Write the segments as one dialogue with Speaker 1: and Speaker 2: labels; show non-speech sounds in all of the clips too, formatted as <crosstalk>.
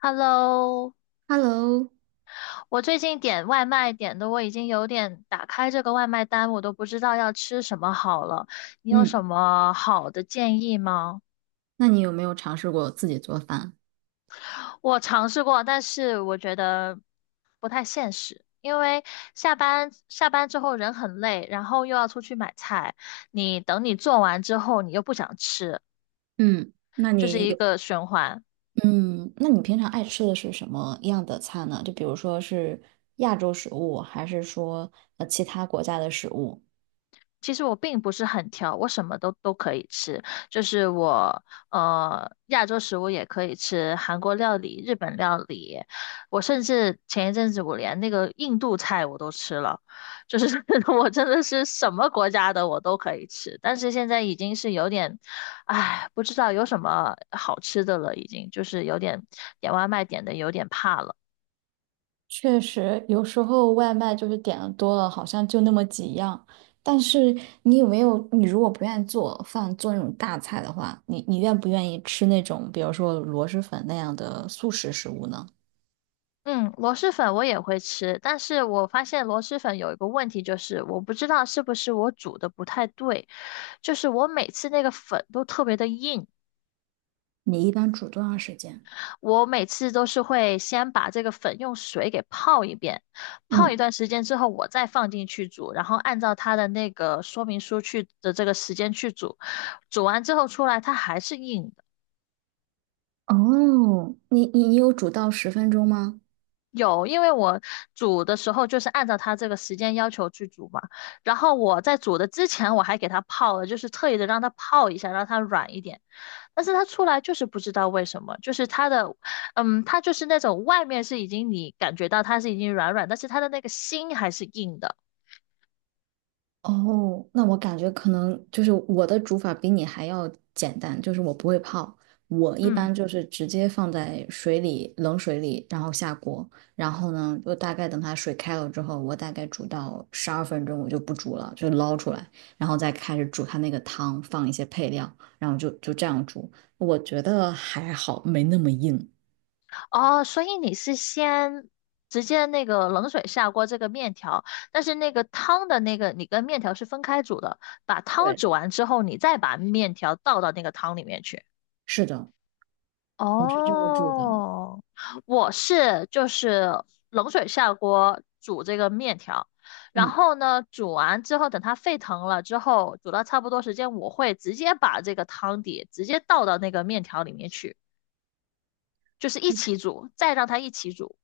Speaker 1: Hello，
Speaker 2: Hello，
Speaker 1: 我最近点外卖点的，我已经有点打开这个外卖单，我都不知道要吃什么好了。你有什
Speaker 2: 嗯，
Speaker 1: 么好的建议吗？
Speaker 2: 那你有没有尝试过自己做饭？
Speaker 1: 我尝试过，但是我觉得不太现实，因为下班之后人很累，然后又要出去买菜，你等你做完之后，你又不想吃，
Speaker 2: 嗯，那
Speaker 1: 就是
Speaker 2: 你
Speaker 1: 一
Speaker 2: 有，
Speaker 1: 个循环。
Speaker 2: 嗯，那你平常爱吃的是什么样的菜呢？就比如说是亚洲食物，还是说其他国家的食物？
Speaker 1: 其实我并不是很挑，我什么都可以吃，就是我亚洲食物也可以吃，韩国料理、日本料理，我甚至前一阵子我连那个印度菜我都吃了，就是 <laughs> 我真的是什么国家的我都可以吃，但是现在已经是有点，唉，不知道有什么好吃的了，已经就是有点点外卖点的有点怕了。
Speaker 2: 确实有时候外卖就是点的多了，好像就那么几样。但是你有没有，你如果不愿意做饭，做那种大菜的话，你愿不愿意吃那种，比如说螺蛳粉那样的速食食物呢？
Speaker 1: 嗯，螺蛳粉我也会吃，但是我发现螺蛳粉有一个问题，就是我不知道是不是我煮的不太对，就是我每次那个粉都特别的硬，
Speaker 2: 你一般煮多长时间？
Speaker 1: 我每次都是会先把这个粉用水给泡一遍，泡一
Speaker 2: 嗯。
Speaker 1: 段时间之后我再放进去煮，然后按照它的那个说明书去的这个时间去煮，煮完之后出来它还是硬。
Speaker 2: 哦，你有煮到10分钟吗？
Speaker 1: 有，因为我煮的时候就是按照它这个时间要求去煮嘛。然后我在煮的之前，我还给它泡了，就是特意的让它泡一下，让它软一点。但是它出来就是不知道为什么，就是它的，嗯，它就是那种外面是已经你感觉到它是已经软软，但是它的那个心还是硬的。
Speaker 2: 哦，那我感觉可能就是我的煮法比你还要简单，就是我不会泡，我一
Speaker 1: 嗯。
Speaker 2: 般就是直接放在水里，冷水里，然后下锅，然后呢，就大概等它水开了之后，我大概煮到12分钟，我就不煮了，就捞出来，然后再开始煮它那个汤，放一些配料，然后就这样煮，我觉得还好，没那么硬。
Speaker 1: 哦，所以你是先直接那个冷水下锅这个面条，但是那个汤的那个你跟面条是分开煮的，把汤
Speaker 2: 对，
Speaker 1: 煮完之后，你再把面条倒到那个汤里面去。
Speaker 2: 是的，我是这么煮的。
Speaker 1: 哦，我是就是冷水下锅煮这个面条，然
Speaker 2: 嗯。
Speaker 1: 后呢，煮完之后等它沸腾了之后，煮到差不多时间，我会直接把这个汤底直接倒到那个面条里面去。就是一起煮，再让它一起煮，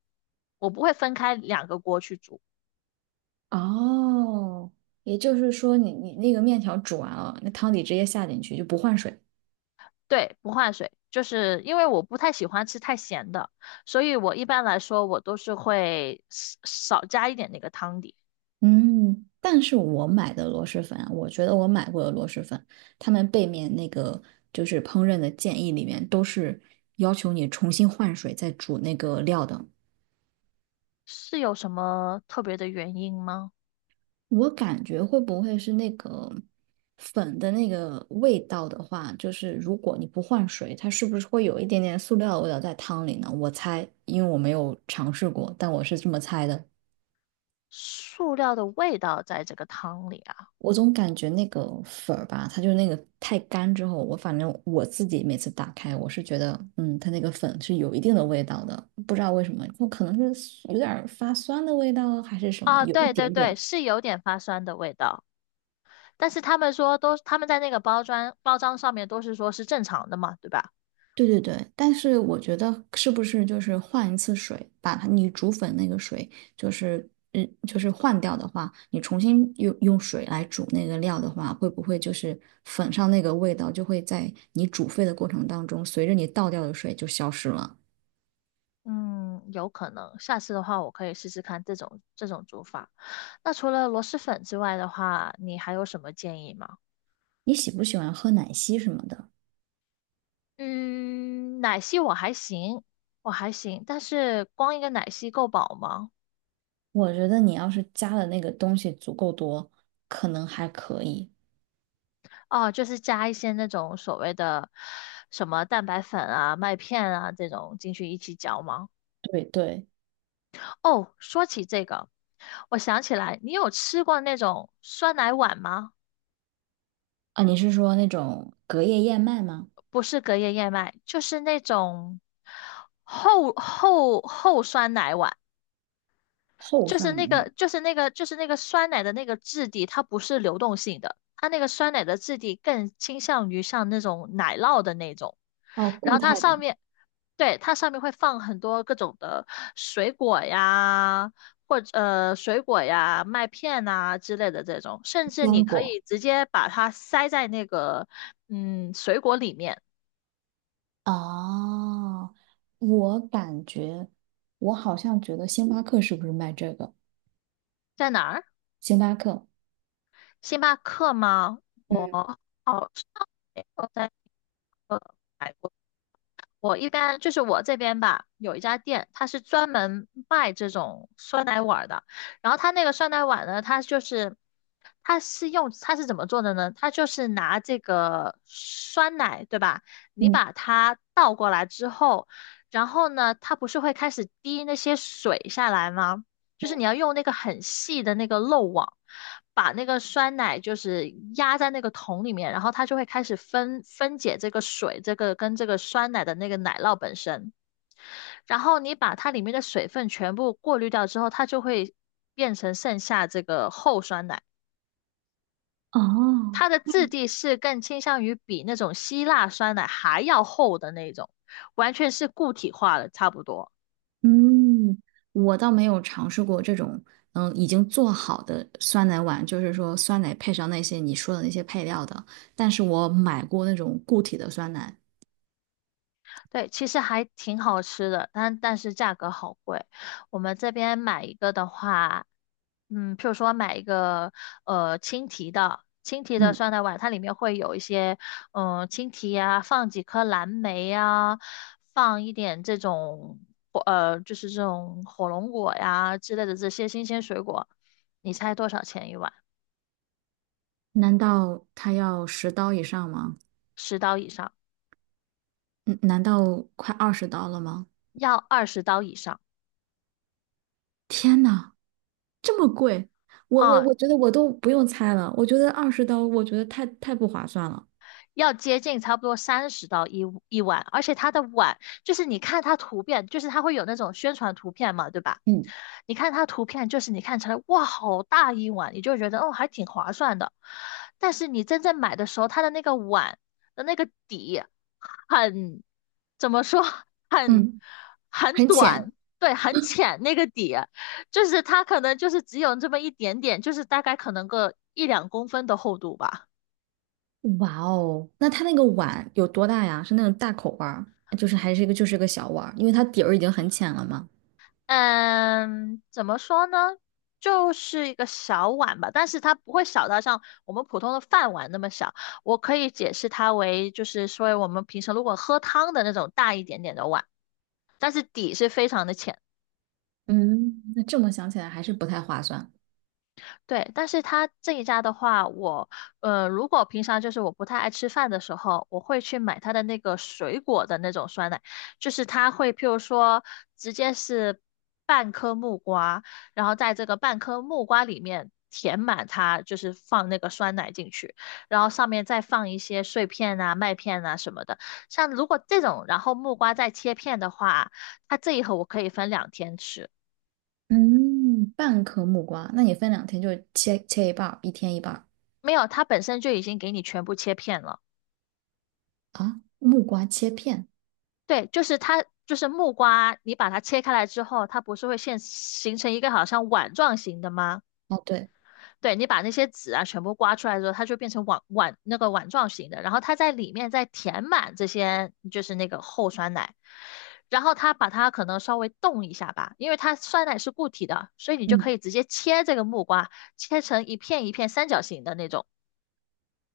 Speaker 1: 我不会分开两个锅去煮。
Speaker 2: 哦，也就是说你那个面条煮完了，那汤底直接下进去就不换水。
Speaker 1: 对，不换水，就是因为我不太喜欢吃太咸的，所以我一般来说我都是会少加一点那个汤底。
Speaker 2: 嗯，但是我买的螺蛳粉啊，我觉得我买过的螺蛳粉，他们背面那个就是烹饪的建议里面都是要求你重新换水再煮那个料的。
Speaker 1: 是有什么特别的原因吗？
Speaker 2: 我感觉会不会是那个粉的那个味道的话，就是如果你不换水，它是不是会有一点点塑料的味道在汤里呢？我猜，因为我没有尝试过，但我是这么猜的。
Speaker 1: 塑料的味道在这个汤里啊？
Speaker 2: 我总感觉那个粉儿吧，它就是那个太干之后，我反正我自己每次打开，我是觉得，它那个粉是有一定的味道的，不知道为什么，我可能是有点儿发酸的味道还是什么，
Speaker 1: 啊，
Speaker 2: 有一
Speaker 1: 对对
Speaker 2: 点
Speaker 1: 对，
Speaker 2: 点。
Speaker 1: 是有点发酸的味道，但是他们说都，他们在那个包装上面都是说是正常的嘛，对吧？
Speaker 2: 对对对，但是我觉得是不是就是换一次水，把它你煮粉那个水，就是就是换掉的话，你重新用水来煮那个料的话，会不会就是粉上那个味道就会在你煮沸的过程当中，随着你倒掉的水就消失了？
Speaker 1: 嗯，有可能，下次的话我可以试试看这种煮法。那除了螺蛳粉之外的话，你还有什么建议吗？
Speaker 2: 你喜不喜欢喝奶昔什么的？
Speaker 1: 嗯，奶昔我还行，我还行，但是光一个奶昔够饱吗？
Speaker 2: 我觉得你要是加的那个东西足够多，可能还可以。
Speaker 1: 哦，就是加一些那种所谓的什么蛋白粉啊、麦片啊这种进去一起嚼吗？
Speaker 2: 对对，
Speaker 1: 哦，说起这个，我想起来，你有吃过那种酸奶碗吗？
Speaker 2: 啊，你是说那种隔夜燕麦吗？
Speaker 1: 不是隔夜燕麦，就是那种厚酸奶碗，
Speaker 2: 厚
Speaker 1: 就
Speaker 2: 算
Speaker 1: 是
Speaker 2: 奶
Speaker 1: 那
Speaker 2: 吗？
Speaker 1: 个就是那个就是那个酸奶的那个质地，它不是流动性的，它那个酸奶的质地更倾向于像那种奶酪的那种，
Speaker 2: 哦，
Speaker 1: 然
Speaker 2: 固
Speaker 1: 后它
Speaker 2: 态的
Speaker 1: 上面，对，它上面会放很多各种的水果呀。或者水果呀、麦片呐、之类的这种，甚至你
Speaker 2: 坚
Speaker 1: 可
Speaker 2: 果。
Speaker 1: 以直接把它塞在那个嗯水果里面，
Speaker 2: 哦，我感觉，我好像觉得星巴克是不是卖这个？
Speaker 1: 在哪儿？
Speaker 2: 星巴克，
Speaker 1: 星巴克吗？我
Speaker 2: 嗯
Speaker 1: 好像没有在，呃，我一般就是我这边吧，有一家店，它是专门卖这种酸奶碗儿的。然后它那个酸奶碗呢，它就是它是用它是怎么做的呢？它就是拿这个酸奶，对吧？你
Speaker 2: 嗯，
Speaker 1: 把它倒过来之后，然后呢，它不是会开始滴那些水下来吗？就是你要用那个很细的那个漏网，把那个酸奶就是压在那个桶里面，然后它就会开始分解这个水，这个跟这个酸奶的那个奶酪本身，然后你把它里面的水分全部过滤掉之后，它就会变成剩下这个厚酸奶。
Speaker 2: 哦，
Speaker 1: 它的质地是更倾向于比那种希腊酸奶还要厚的那种，完全是固体化了，差不多。
Speaker 2: 嗯，我倒没有尝试过这种，已经做好的酸奶碗，就是说酸奶配上那些你说的那些配料的。但是我买过那种固体的酸奶，
Speaker 1: 对，其实还挺好吃的，但是价格好贵。我们这边买一个的话，嗯，譬如说买一个青提的，青提的
Speaker 2: 嗯，
Speaker 1: 酸奶碗，它里面会有一些嗯、青提呀、放几颗蓝莓呀、放一点这种就是这种火龙果呀之类的这些新鲜水果。你猜多少钱一碗？
Speaker 2: 难道它要十刀以上吗？
Speaker 1: 十刀以上，
Speaker 2: 嗯，难道快二十刀了吗？
Speaker 1: 要20刀以上。
Speaker 2: 天呐，这么贵！我我
Speaker 1: 啊、
Speaker 2: 我觉得我都不用猜了，我觉得二十刀，我觉得太不划算了。
Speaker 1: 要接近差不多三十到一碗，而且它的碗就是你看它图片，就是它会有那种宣传图片嘛，对吧？
Speaker 2: 嗯，
Speaker 1: 你看它图片，就是你看起来哇，好大一碗，你就觉得哦，还挺划算的。但是你真正买的时候，它的那个碗的那个底很，怎么说，<laughs> 很
Speaker 2: 嗯，
Speaker 1: 很
Speaker 2: 很
Speaker 1: 短，
Speaker 2: 浅。
Speaker 1: 对，很浅那个底，就是它可能就是只有这么一点点，就是大概可能个一两公分的厚度吧。
Speaker 2: 哇哦，那它那个碗有多大呀？是那种大口碗儿，就是还是一个就是个小碗儿，因为它底儿已经很浅了嘛。
Speaker 1: 嗯，怎么说呢？就是一个小碗吧，但是它不会小到像我们普通的饭碗那么小。我可以解释它为，就是说我们平时如果喝汤的那种大一点点的碗，但是底是非常的浅。
Speaker 2: 嗯，那这么想起来还是不太划算。
Speaker 1: 对，但是它这一家的话，如果平常就是我不太爱吃饭的时候，我会去买它的那个水果的那种酸奶，就是它会譬如说直接是半颗木瓜，然后在这个半颗木瓜里面填满它，就是放那个酸奶进去，然后上面再放一些碎片啊、麦片啊什么的。像如果这种，然后木瓜再切片的话，它这一盒我可以分2天吃，
Speaker 2: 嗯，半颗木瓜，那你分2天就切一半儿，一天一半儿
Speaker 1: 没有，它本身就已经给你全部切片了。
Speaker 2: 啊。木瓜切片，
Speaker 1: 对，就是它，就是木瓜，你把它切开来之后，它不是会现形成一个好像碗状型的吗？
Speaker 2: 哦对，
Speaker 1: 对，你把那些籽啊全部刮出来之后，它就变成碗那个碗状型的，然后它在里面再填满这些，就是那个厚酸奶，然后它把它可能稍微冻一下吧，因为它酸奶是固体的，所以你就可
Speaker 2: 嗯，
Speaker 1: 以直接切这个木瓜，切成一片一片三角形的那种。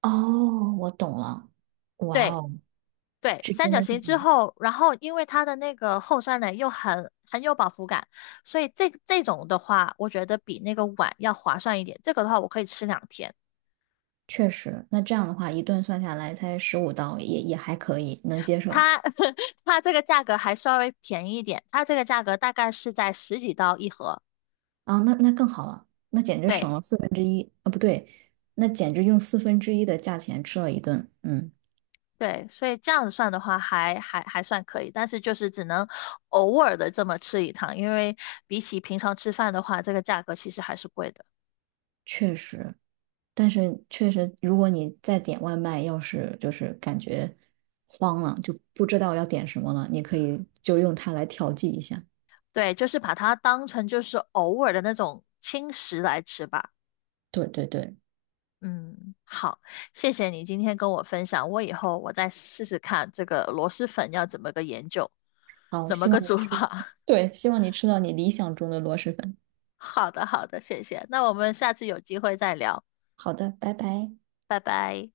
Speaker 2: 哦，我懂了。哇
Speaker 1: 对，
Speaker 2: 哦，
Speaker 1: 对，
Speaker 2: 是
Speaker 1: 三
Speaker 2: 真
Speaker 1: 角
Speaker 2: 的是
Speaker 1: 形
Speaker 2: 这
Speaker 1: 之
Speaker 2: 样
Speaker 1: 后，然后因为它的那个厚酸奶又很有饱腹感，所以这这种的话，我觉得比那个碗要划算一点。这个的话，我可以吃2天。
Speaker 2: 确实，那这样的话一顿算下来才15刀，也还可以，能接受。
Speaker 1: 它 <laughs> 它这个价格还稍微便宜一点，它这个价格大概是在十几刀一盒。
Speaker 2: 啊，那更好了，那简直
Speaker 1: 对
Speaker 2: 省了四分之一啊，不对，那简直用四分之一的价钱吃了一顿，嗯，
Speaker 1: 对，所以这样子算的话还，还算可以，但是就是只能偶尔的这么吃一趟，因为比起平常吃饭的话，这个价格其实还是贵的。
Speaker 2: 确实，但是确实，如果你再点外卖，要是就是感觉慌了，就不知道要点什么了，你可以就用它来调剂一下。
Speaker 1: 对，就是把它当成就是偶尔的那种轻食来吃吧。
Speaker 2: 对对对，
Speaker 1: 嗯，好，谢谢你今天跟我分享，我以后我再试试看这个螺蛳粉要怎么个研究，
Speaker 2: 好，
Speaker 1: 怎么
Speaker 2: 希
Speaker 1: 个
Speaker 2: 望你
Speaker 1: 煮
Speaker 2: 吃，
Speaker 1: 法。
Speaker 2: 对，希望你吃到你理想中的螺蛳粉。
Speaker 1: <laughs> 好的，好的，谢谢。那我们下次有机会再聊，
Speaker 2: 好的，拜拜。
Speaker 1: 拜拜。